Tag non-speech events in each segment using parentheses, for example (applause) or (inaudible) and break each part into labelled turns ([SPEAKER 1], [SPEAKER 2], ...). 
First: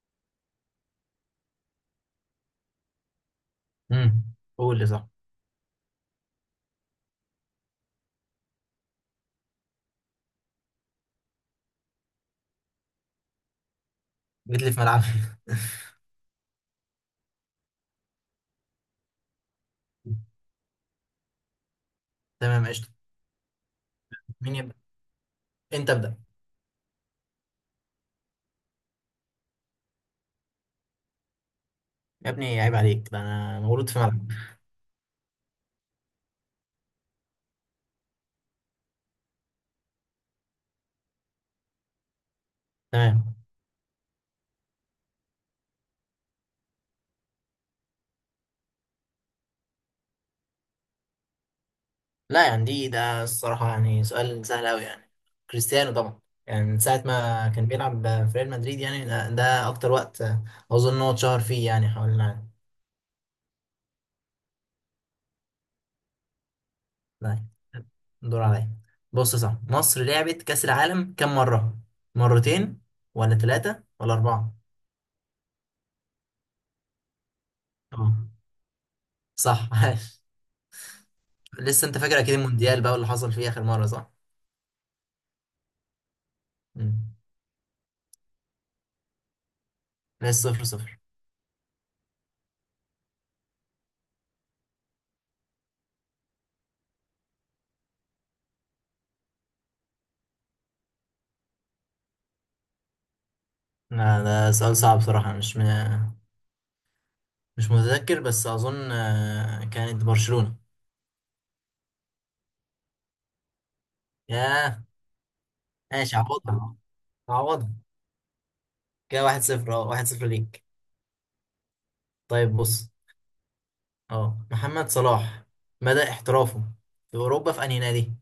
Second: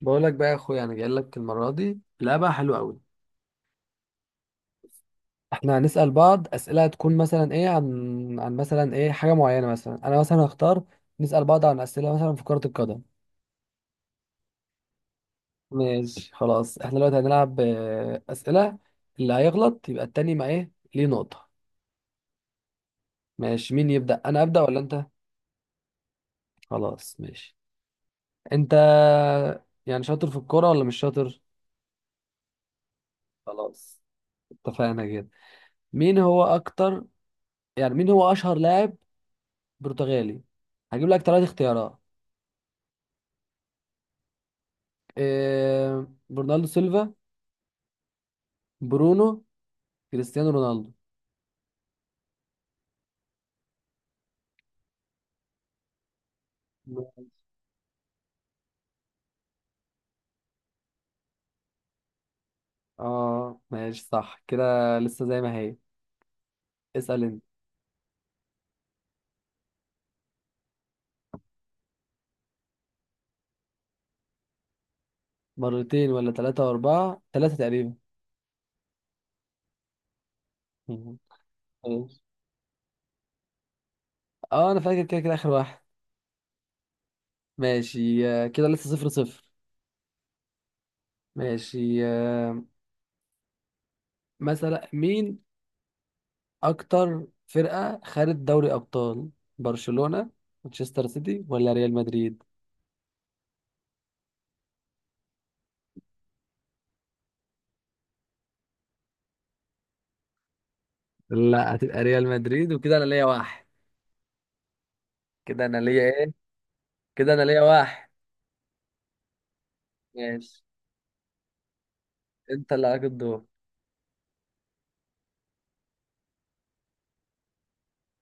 [SPEAKER 1] بقول لك بقى يا اخويا، انا جاي لك المره دي لعبه حلوه قوي.
[SPEAKER 2] امم قول لي صح.
[SPEAKER 1] احنا هنسال بعض اسئله. هتكون مثلا ايه عن مثلا ايه حاجه معينه. مثلا انا مثلا هختار نسال بعض عن اسئله مثلا في كره القدم.
[SPEAKER 2] جيت لي في ملعبي.
[SPEAKER 1] ماشي خلاص، احنا دلوقتي هنلعب اسئله. اللي هيغلط يبقى
[SPEAKER 2] (laughs)
[SPEAKER 1] التاني ما ايه ليه نقطه.
[SPEAKER 2] تمام، قشطة.
[SPEAKER 1] ماشي، مين يبدا؟ انا
[SPEAKER 2] مين
[SPEAKER 1] ابدا
[SPEAKER 2] يبدأ؟
[SPEAKER 1] ولا انت؟
[SPEAKER 2] انت ابدأ.
[SPEAKER 1] خلاص ماشي. انت يعني شاطر في الكوره ولا مش شاطر؟
[SPEAKER 2] يا ابني، عيب عليك، ده انا مولود في
[SPEAKER 1] خلاص،
[SPEAKER 2] ملعب.
[SPEAKER 1] اتفقنا كده. مين هو اكتر، يعني مين هو اشهر لاعب برتغالي؟ هجيب لك ثلاث اختيارات.
[SPEAKER 2] تمام.
[SPEAKER 1] برناردو سيلفا، برونو، كريستيانو رونالدو؟
[SPEAKER 2] لا، يعني ده الصراحة يعني سؤال سهل قوي يعني. كريستيانو طبعا. يعني من ساعة
[SPEAKER 1] ماشي.
[SPEAKER 2] ما كان بيلعب في ريال مدريد يعني ده اكتر وقت اظن ان هو اتشهر فيه يعني حوالين العالم.
[SPEAKER 1] اه ماشي صح كده، لسه زي ما هي. اسأل انت.
[SPEAKER 2] لا، دور عليا. بص، صح، مصر لعبت كأس العالم كم مرة؟ مرتين ولا ثلاثة ولا أربعة؟
[SPEAKER 1] مرتين ولا ثلاثة وأربعة؟ ثلاثة تقريبا.
[SPEAKER 2] اه، صح. (laughs)
[SPEAKER 1] مهم.
[SPEAKER 2] لسه انت فاكر
[SPEAKER 1] ماشي.
[SPEAKER 2] اكيد المونديال بقى اللي حصل فيه اخر مره صح؟
[SPEAKER 1] اه انا فاكر كده كده اخر واحد.
[SPEAKER 2] مم.
[SPEAKER 1] ماشي كده لسه صفر صفر.
[SPEAKER 2] لسه صفر صفر.
[SPEAKER 1] ماشي مثلا مين اكتر فرقة خدت دوري ابطال؟ برشلونة، مانشستر سيتي، ولا ريال مدريد؟
[SPEAKER 2] لا، ده سؤال صعب بصراحه، مش متذكر، بس اظن كانت برشلونه.
[SPEAKER 1] لا، هتبقى ريال مدريد. وكده انا ليا واحد.
[SPEAKER 2] ياه.
[SPEAKER 1] كده انا ليا
[SPEAKER 2] ماشي،
[SPEAKER 1] ايه؟
[SPEAKER 2] عوضها.
[SPEAKER 1] كده انا ليا
[SPEAKER 2] عوضها.
[SPEAKER 1] واحد.
[SPEAKER 2] كده 1-0، واحد صفر
[SPEAKER 1] ماشي،
[SPEAKER 2] ليك طيب
[SPEAKER 1] انت اللي
[SPEAKER 2] بص،
[SPEAKER 1] عليك الدور.
[SPEAKER 2] اه محمد صلاح مدى احترافه في اوروبا في انهي نادي؟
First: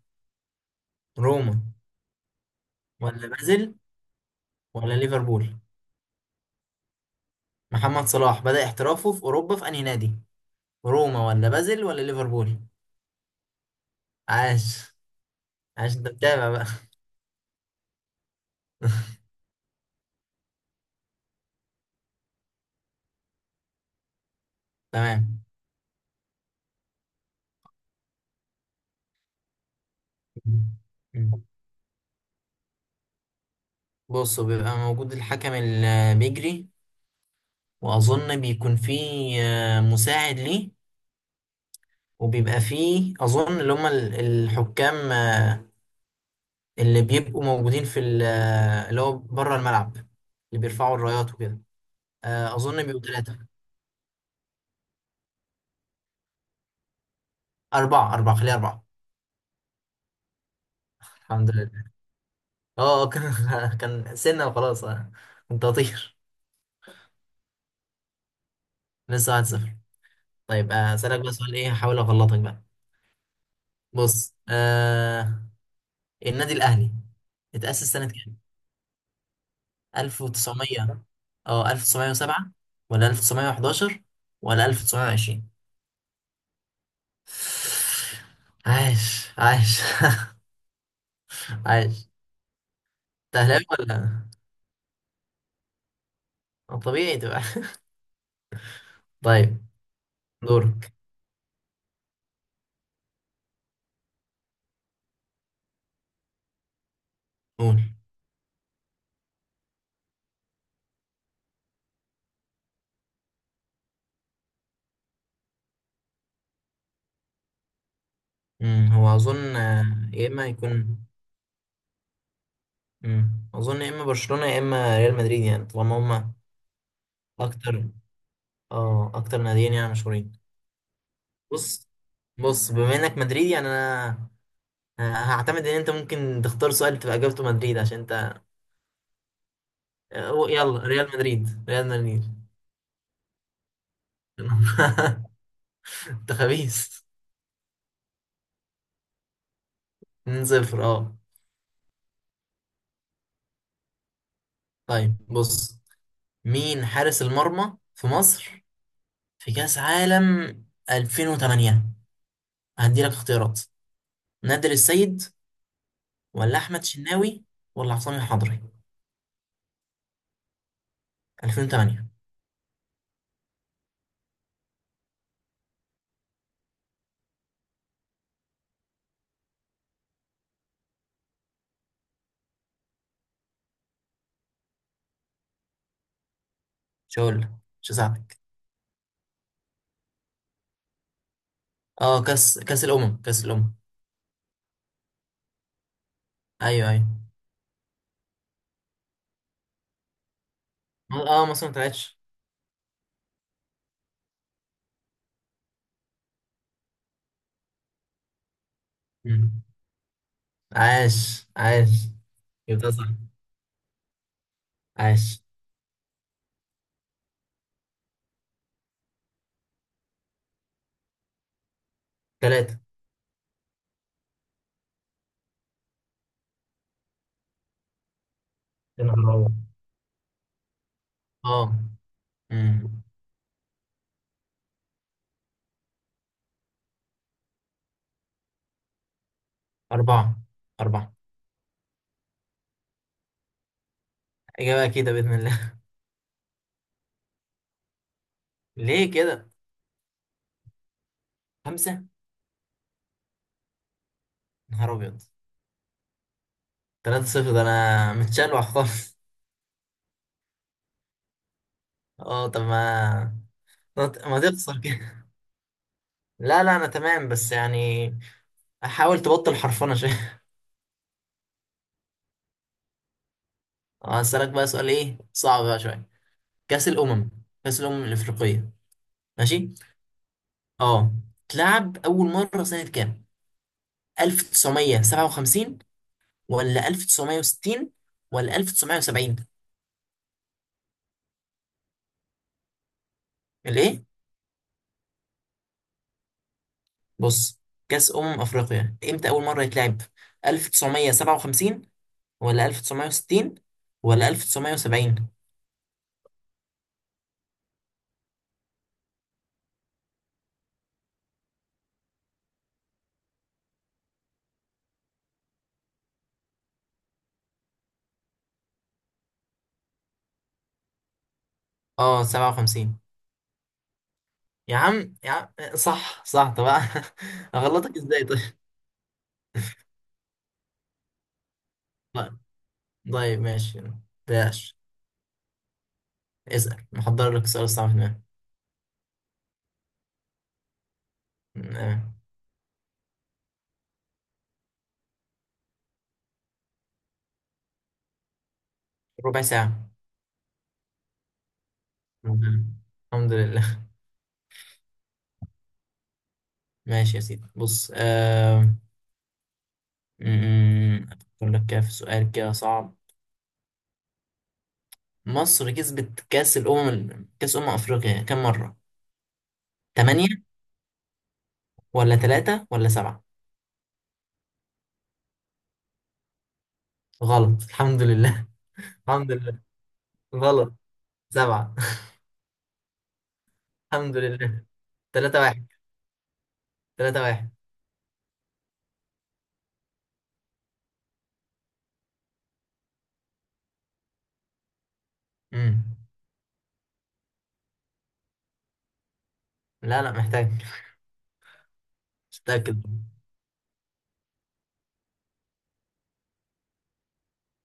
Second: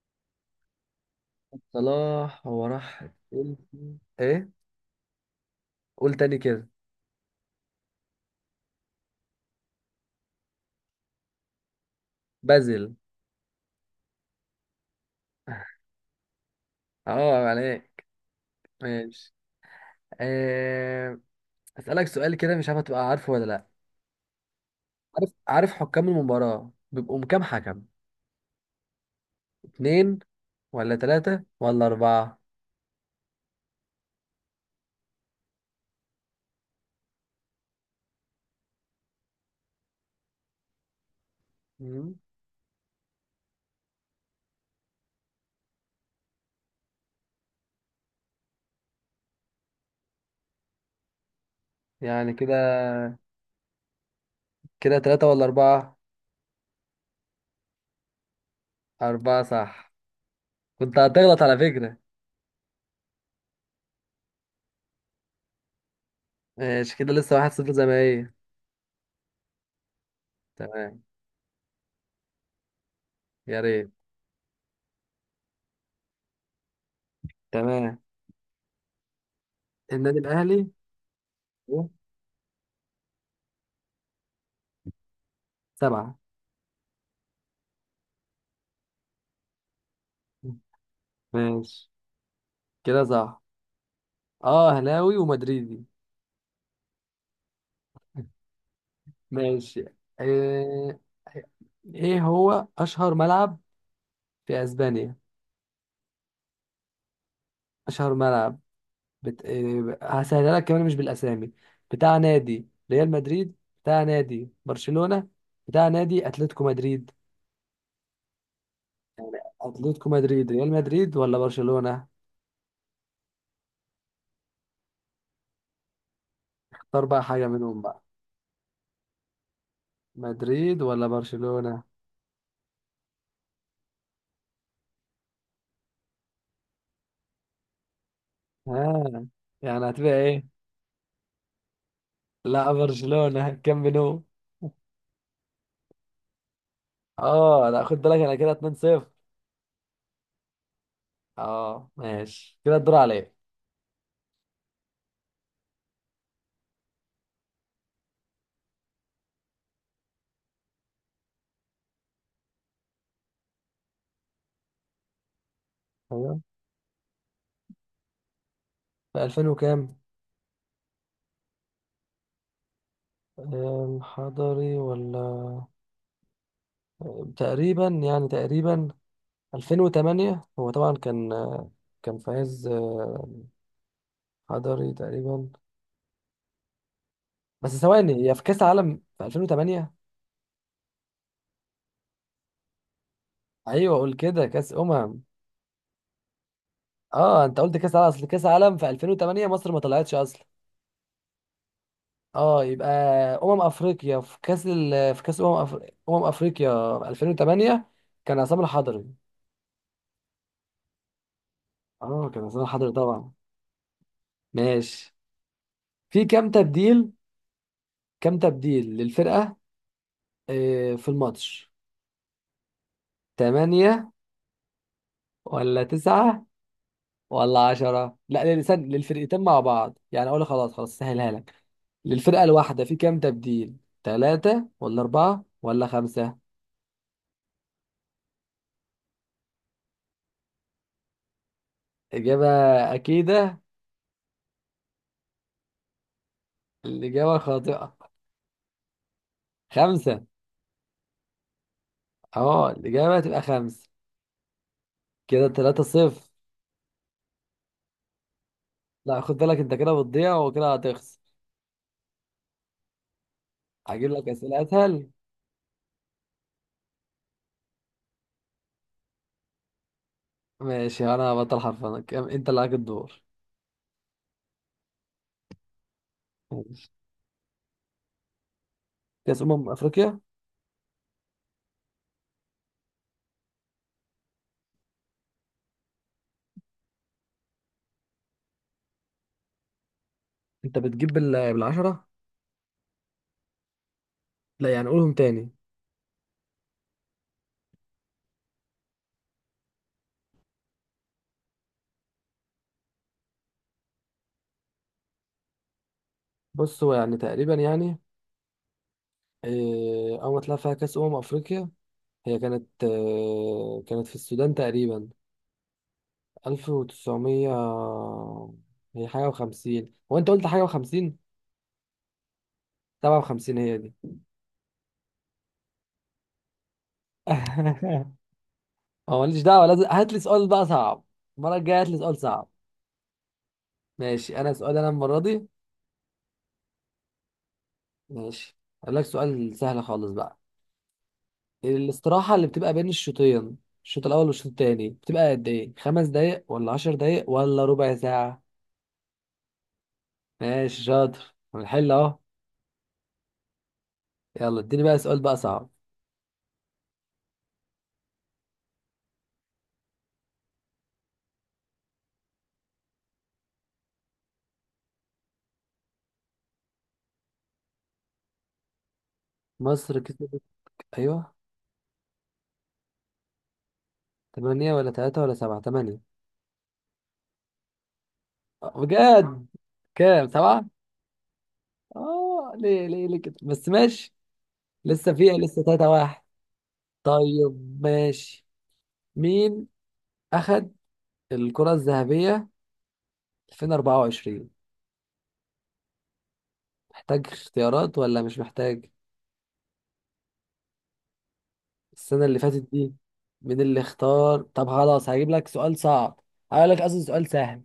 [SPEAKER 2] روما
[SPEAKER 1] صلاح هو راح
[SPEAKER 2] ولا بازل
[SPEAKER 1] تشيلسي. ايه،
[SPEAKER 2] ولا ليفربول؟
[SPEAKER 1] قول تاني كده.
[SPEAKER 2] محمد صلاح بدأ احترافه في اوروبا في انهي نادي؟ روما ولا بازل ولا ليفربول؟
[SPEAKER 1] بازل.
[SPEAKER 2] عاش، عاش. انت متابع بقى.
[SPEAKER 1] اه عليك.
[SPEAKER 2] (laughs)
[SPEAKER 1] ماشي آه... اسالك سؤال كده، مش عارف هتبقى عارفه ولا لا. عارف
[SPEAKER 2] تمام.
[SPEAKER 1] عارف حكام المباراة بيبقوا كام حكم؟ اتنين ولا
[SPEAKER 2] مم.
[SPEAKER 1] تلاتة ولا أربعة؟
[SPEAKER 2] بص، بيبقى موجود الحكم اللي بيجري، وأظن بيكون فيه مساعد ليه،
[SPEAKER 1] مم.
[SPEAKER 2] وبيبقى فيه أظن اللي هم الحكام، اللي بيبقوا موجودين في اللي هو بره الملعب، اللي بيرفعوا الرايات وكده.
[SPEAKER 1] يعني كده،
[SPEAKER 2] أظن بيبقوا ثلاثة.
[SPEAKER 1] كده تلاتة ولا أربعة؟
[SPEAKER 2] أربعة، أربعة، خليها أربعة.
[SPEAKER 1] أربعة صح. كنت هتغلط
[SPEAKER 2] الحمد
[SPEAKER 1] على
[SPEAKER 2] لله.
[SPEAKER 1] فكرة.
[SPEAKER 2] أه آه، كان (laughs) كان سنة وخلاص. كنت هطير.
[SPEAKER 1] ماشي، كده لسه واحد صفر زي ما هي.
[SPEAKER 2] لسه 1-0. طيب،
[SPEAKER 1] تمام،
[SPEAKER 2] أسألك بقى سؤال إيه، هحاول أغلطك بقى.
[SPEAKER 1] يا ريت.
[SPEAKER 2] بص النادي الاهلي اتأسس
[SPEAKER 1] تمام.
[SPEAKER 2] سنة كام؟
[SPEAKER 1] النادي الاهلي؟
[SPEAKER 2] 1900؟ اه 1907 ولا 1911 ولا 1920؟
[SPEAKER 1] سبعة.
[SPEAKER 2] عايش، عايش. (laughs)
[SPEAKER 1] ماشي،
[SPEAKER 2] عايش.
[SPEAKER 1] كده صح.
[SPEAKER 2] تهلاوي ولا؟
[SPEAKER 1] اه اهلاوي ومدريدي.
[SPEAKER 2] طبيعي تبقى. طيب.
[SPEAKER 1] ماشي
[SPEAKER 2] دورك.
[SPEAKER 1] آه، ايه هو اشهر ملعب في اسبانيا؟
[SPEAKER 2] قول.
[SPEAKER 1] اشهر ملعب بت... آه، هسهلها لك كمان مش بالاسامي. بتاع نادي ريال مدريد، بتاع نادي برشلونة، بتاع نادي اتلتيكو مدريد؟
[SPEAKER 2] هو اظن
[SPEAKER 1] اتلتيكو
[SPEAKER 2] يا اما
[SPEAKER 1] مدريد، ريال
[SPEAKER 2] يكون.
[SPEAKER 1] مدريد، ولا برشلونة؟
[SPEAKER 2] اظن يا اما برشلونة يا اما ريال مدريد، يعني طالما هما
[SPEAKER 1] اختار بقى حاجة منهم
[SPEAKER 2] اكتر.
[SPEAKER 1] بقى.
[SPEAKER 2] اه اكتر ناديين يعني مشهورين.
[SPEAKER 1] مدريد ولا برشلونة؟
[SPEAKER 2] بص بص بما انك مدريدي يعني انا هعتمد ان انت ممكن تختار سؤال تبقى اجابته مدريد عشان انت.
[SPEAKER 1] ها، يعني هتبقى ايه؟
[SPEAKER 2] يلا ريال مدريد، ريال مدريد.
[SPEAKER 1] لا، برشلونة كامب نو.
[SPEAKER 2] (laughs) انت خبيث.
[SPEAKER 1] اه لا، خد بالك، انا كده 2-0.
[SPEAKER 2] 2-0. اه
[SPEAKER 1] اه ماشي، كده الدور عليا.
[SPEAKER 2] طيب بص، مين حارس المرمى في مصر في كأس عالم 2008؟ هدي لك اختيارات. نادر السيد
[SPEAKER 1] ايوه.
[SPEAKER 2] ولا احمد شناوي ولا حسام الحضري؟
[SPEAKER 1] في 2000 وكام؟
[SPEAKER 2] 2008.
[SPEAKER 1] حضري ولا؟ تقريبا يعني تقريبا. 2008 هو طبعا كان، كان فايز حضري تقريبا.
[SPEAKER 2] مش هقول لك.
[SPEAKER 1] بس
[SPEAKER 2] مش
[SPEAKER 1] ثواني، هي
[SPEAKER 2] هساعدك.
[SPEAKER 1] في كاس عالم في 2008؟
[SPEAKER 2] كاس الامم، كاس الامم.
[SPEAKER 1] ايوه قول كده، كاس امم.
[SPEAKER 2] ايوه، ايوه.
[SPEAKER 1] اه انت قلت كاس عالم، اصل كاس عالم في 2008 مصر ما طلعتش اصلا.
[SPEAKER 2] اه، مصر ما طلعتش.
[SPEAKER 1] اه، يبقى افريقيا في في كاس افريقيا 2008 كان عصام الحضري.
[SPEAKER 2] مم. عاش، عاش.
[SPEAKER 1] اه كان عصام
[SPEAKER 2] يبقى
[SPEAKER 1] الحضري
[SPEAKER 2] صح.
[SPEAKER 1] طبعا. ماشي.
[SPEAKER 2] عاش.
[SPEAKER 1] في كام تبديل؟ كام تبديل للفرقة في الماتش؟
[SPEAKER 2] ثلاثة.
[SPEAKER 1] 8 ولا 9 ولا 10؟ لا
[SPEAKER 2] يا نهار
[SPEAKER 1] للفرقتين
[SPEAKER 2] أبيض.
[SPEAKER 1] مع بعض يعني. اقول خلاص، سهلها لك.
[SPEAKER 2] اه
[SPEAKER 1] للفرقة الواحدة في
[SPEAKER 2] امم
[SPEAKER 1] كام تبديل؟ 3 ولا 4 ولا 5؟
[SPEAKER 2] أربعة، أربعة.
[SPEAKER 1] إجابة أكيدة؟
[SPEAKER 2] إجابة أكيدة بإذن الله.
[SPEAKER 1] الإجابة خاطئة.
[SPEAKER 2] (laughs) ليه كده؟
[SPEAKER 1] خمسة.
[SPEAKER 2] خمسة؟
[SPEAKER 1] اه الإجابة تبقى خمسة.
[SPEAKER 2] نهار أبيض.
[SPEAKER 1] كده تلاتة صفر.
[SPEAKER 2] 3-0، ده أنا (laughs) متشلوح خالص.
[SPEAKER 1] لا خد بالك، أنت كده بتضيع وكده هتخسر.
[SPEAKER 2] اه، طب ما
[SPEAKER 1] هجيب لك
[SPEAKER 2] ما
[SPEAKER 1] أسئلة
[SPEAKER 2] تخسر
[SPEAKER 1] أسهل.
[SPEAKER 2] كده. (laughs) لا، لا، أنا تمام بس يعني حاول تبطل حرفنة شوية.
[SPEAKER 1] ماشي أنا هبطل حرفنك. أنت اللي عليك الدور.
[SPEAKER 2] (laughs) هسألك بقى سؤال إيه صعب بقى شوية.
[SPEAKER 1] ماشي.
[SPEAKER 2] كأس الأمم كأس الأمم الإفريقية.
[SPEAKER 1] كأس أمم
[SPEAKER 2] ماشي؟
[SPEAKER 1] أفريقيا.
[SPEAKER 2] اه. اتلعب أول مرة سنة كام؟ 1957 ولا 1960 ولا 1970؟
[SPEAKER 1] أنت بتجيب بالعشرة.
[SPEAKER 2] الايه؟
[SPEAKER 1] لا يعني، قولهم تاني.
[SPEAKER 2] بص، كأس أمم أفريقيا امتى أول مرة يتلعب؟ 1957 ولا 1960 ولا 1970؟
[SPEAKER 1] بص، هو يعني تقريبا يعني أول ما طلع فيها كأس أمم أفريقيا هي كانت كانت في السودان تقريبا. 1900، هي حاجة وخمسين. هو أنت قلت حاجة وخمسين.
[SPEAKER 2] اه، 57.
[SPEAKER 1] 57 هي دي.
[SPEAKER 2] يا عم، يا عم، صح، صح. طب (laughs) اغلطك
[SPEAKER 1] (laughs)
[SPEAKER 2] ازاي طيب.
[SPEAKER 1] هو ماليش دعوه، لازم هات لي سؤال بقى صعب. المره الجايه هات لي سؤال
[SPEAKER 2] طيب،
[SPEAKER 1] صعب.
[SPEAKER 2] طيب، ماشي.
[SPEAKER 1] ماشي انا
[SPEAKER 2] بلاش.
[SPEAKER 1] سؤال انا المره دي.
[SPEAKER 2] اسأل، محضر لك السؤال الصعب هنا.
[SPEAKER 1] ماشي، اقول لك سؤال سهل خالص بقى.
[SPEAKER 2] آه،
[SPEAKER 1] الاستراحه اللي بتبقى بين الشوطين، الشوط الاول والشوط التاني، بتبقى قد ايه؟ خمس دقايق ولا عشر دقايق ولا ربع ساعه؟
[SPEAKER 2] ربع ساعة.
[SPEAKER 1] ماشي شاطر، هنحل اهو.
[SPEAKER 2] الحمد لله. الحمد لله.
[SPEAKER 1] يلا اديني بقى سؤال بقى صعب.
[SPEAKER 2] ماشي يا سيدي، بص م- أفكر لك كده في سؤال كده صعب. مصر كسبت كأس أمم أفريقيا كم مرة؟
[SPEAKER 1] مصر كسبت؟
[SPEAKER 2] تمانية
[SPEAKER 1] ايوه.
[SPEAKER 2] ولا تلاتة ولا سبعة؟
[SPEAKER 1] 8 ولا 3 ولا 7؟ 8.
[SPEAKER 2] غلط. الحمد لله. (laughs) الحمد
[SPEAKER 1] بجد؟
[SPEAKER 2] لله.
[SPEAKER 1] كام؟ 7.
[SPEAKER 2] غلط. سبعة.
[SPEAKER 1] اه ليه ليه ليه كده بس،
[SPEAKER 2] (laughs)
[SPEAKER 1] ماشي.
[SPEAKER 2] الحمد لله.
[SPEAKER 1] لسه فيها،
[SPEAKER 2] تلاتة
[SPEAKER 1] لسه
[SPEAKER 2] واحد.
[SPEAKER 1] 3 1.
[SPEAKER 2] تلاتة واحد.
[SPEAKER 1] طيب ماشي. مين أخد الكرة الذهبية 2024؟
[SPEAKER 2] مم.
[SPEAKER 1] محتاج اختيارات ولا مش محتاج؟
[SPEAKER 2] لا، لا، محتاج.
[SPEAKER 1] السنة اللي
[SPEAKER 2] مش
[SPEAKER 1] فاتت
[SPEAKER 2] متأكد.
[SPEAKER 1] دي. مين اللي اختار؟ طب خلاص هجيب لك سؤال صعب. هقول لك، قصدي سؤال سهل.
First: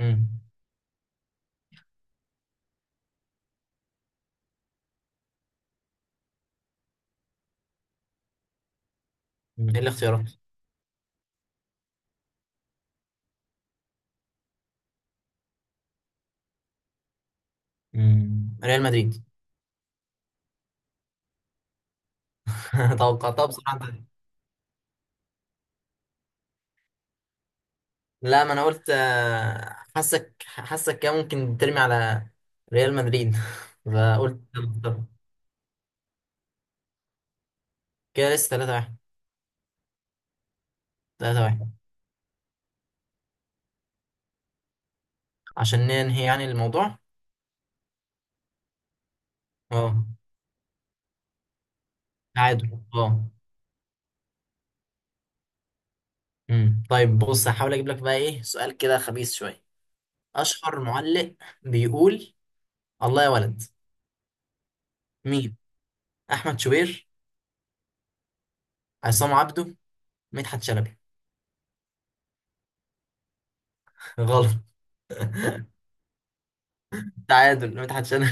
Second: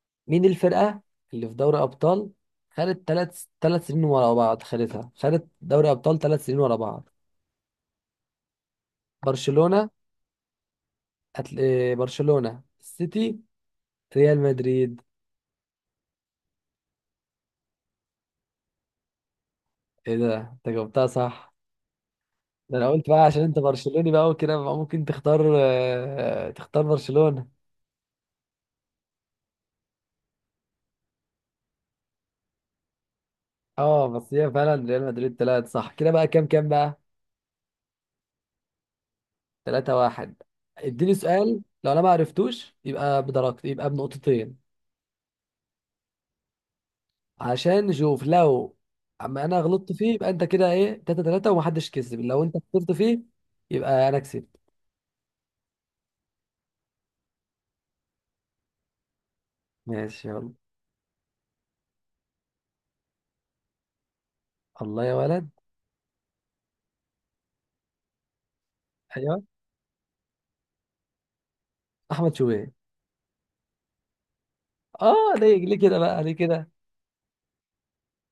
[SPEAKER 2] مم.
[SPEAKER 1] مين الفرقة اللي في دوري أبطال خدت ثلاث سنين ورا بعض؟ خدتها، خدت دوري أبطال ثلاث سنين ورا بعض.
[SPEAKER 2] مم. إيه
[SPEAKER 1] برشلونة،
[SPEAKER 2] الاختيارات؟
[SPEAKER 1] أتل... إيه، برشلونة، السيتي، ريال مدريد؟
[SPEAKER 2] مم. ريال مدريد.
[SPEAKER 1] ايه ده، انت جاوبتها صح. ده انا
[SPEAKER 2] (laughs)
[SPEAKER 1] قلت بقى عشان
[SPEAKER 2] توقعتها
[SPEAKER 1] انت
[SPEAKER 2] بصراحة أنت-
[SPEAKER 1] برشلوني بقى، وكده بقى ممكن تختار تختار برشلونة.
[SPEAKER 2] لا، ما أنا قلت حاسك كده ممكن ترمي على ريال مدريد. (laughs)
[SPEAKER 1] اه بس
[SPEAKER 2] فقلت.
[SPEAKER 1] هي فعلا ريال مدريد طلعت صح. كده بقى كام كام بقى؟
[SPEAKER 2] كده لسه 3-1.
[SPEAKER 1] 3 1. اديني
[SPEAKER 2] تلاتة
[SPEAKER 1] سؤال،
[SPEAKER 2] واحد.
[SPEAKER 1] لو انا ما عرفتوش يبقى بدرجتي، يبقى بنقطتين،
[SPEAKER 2] عشان ننهي يعني الموضوع.
[SPEAKER 1] عشان نشوف. لو اما انا غلطت
[SPEAKER 2] اه،
[SPEAKER 1] فيه يبقى انت كده ايه 3 3، ومحدش كسب. لو انت
[SPEAKER 2] تعادل،
[SPEAKER 1] خسرت فيه
[SPEAKER 2] اه.
[SPEAKER 1] يبقى انا كسبت.
[SPEAKER 2] طيب بص، هحاول اجيب لك بقى ايه سؤال كده خبيث شويه.
[SPEAKER 1] ماشي يلا.
[SPEAKER 2] اشهر معلق بيقول الله يا ولد.
[SPEAKER 1] الله يا ولد.
[SPEAKER 2] مين؟ احمد شوبير؟ عصام
[SPEAKER 1] ايوه.
[SPEAKER 2] عبده؟ مدحت شلبي؟
[SPEAKER 1] احمد شوبير.
[SPEAKER 2] (laughs) غلط.
[SPEAKER 1] اه
[SPEAKER 2] (laughs)
[SPEAKER 1] ليه ليه كده بقى، ليه كده؟
[SPEAKER 2] تعادل. مدحت شلبي.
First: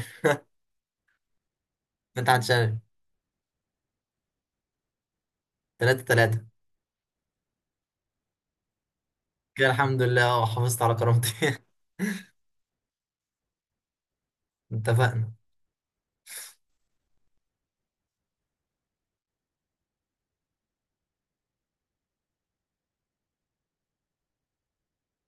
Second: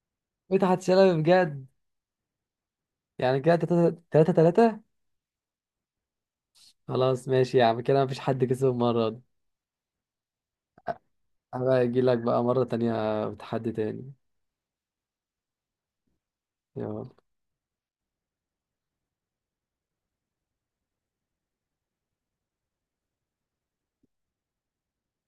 [SPEAKER 1] مدحت شلبي؟ بجد؟
[SPEAKER 2] مدحت شلبي.
[SPEAKER 1] يعني كده 3 3.
[SPEAKER 2] 3-3.
[SPEAKER 1] خلاص ماشي يا عم، كده مفيش حد كسب المرة دي.
[SPEAKER 2] كده الحمد لله، اه، حافظت على كرامتي. (laughs)
[SPEAKER 1] هبقى اجي لك بقى مرة تانية بتحدي تاني.
[SPEAKER 2] اتفقنا.
[SPEAKER 1] يلا.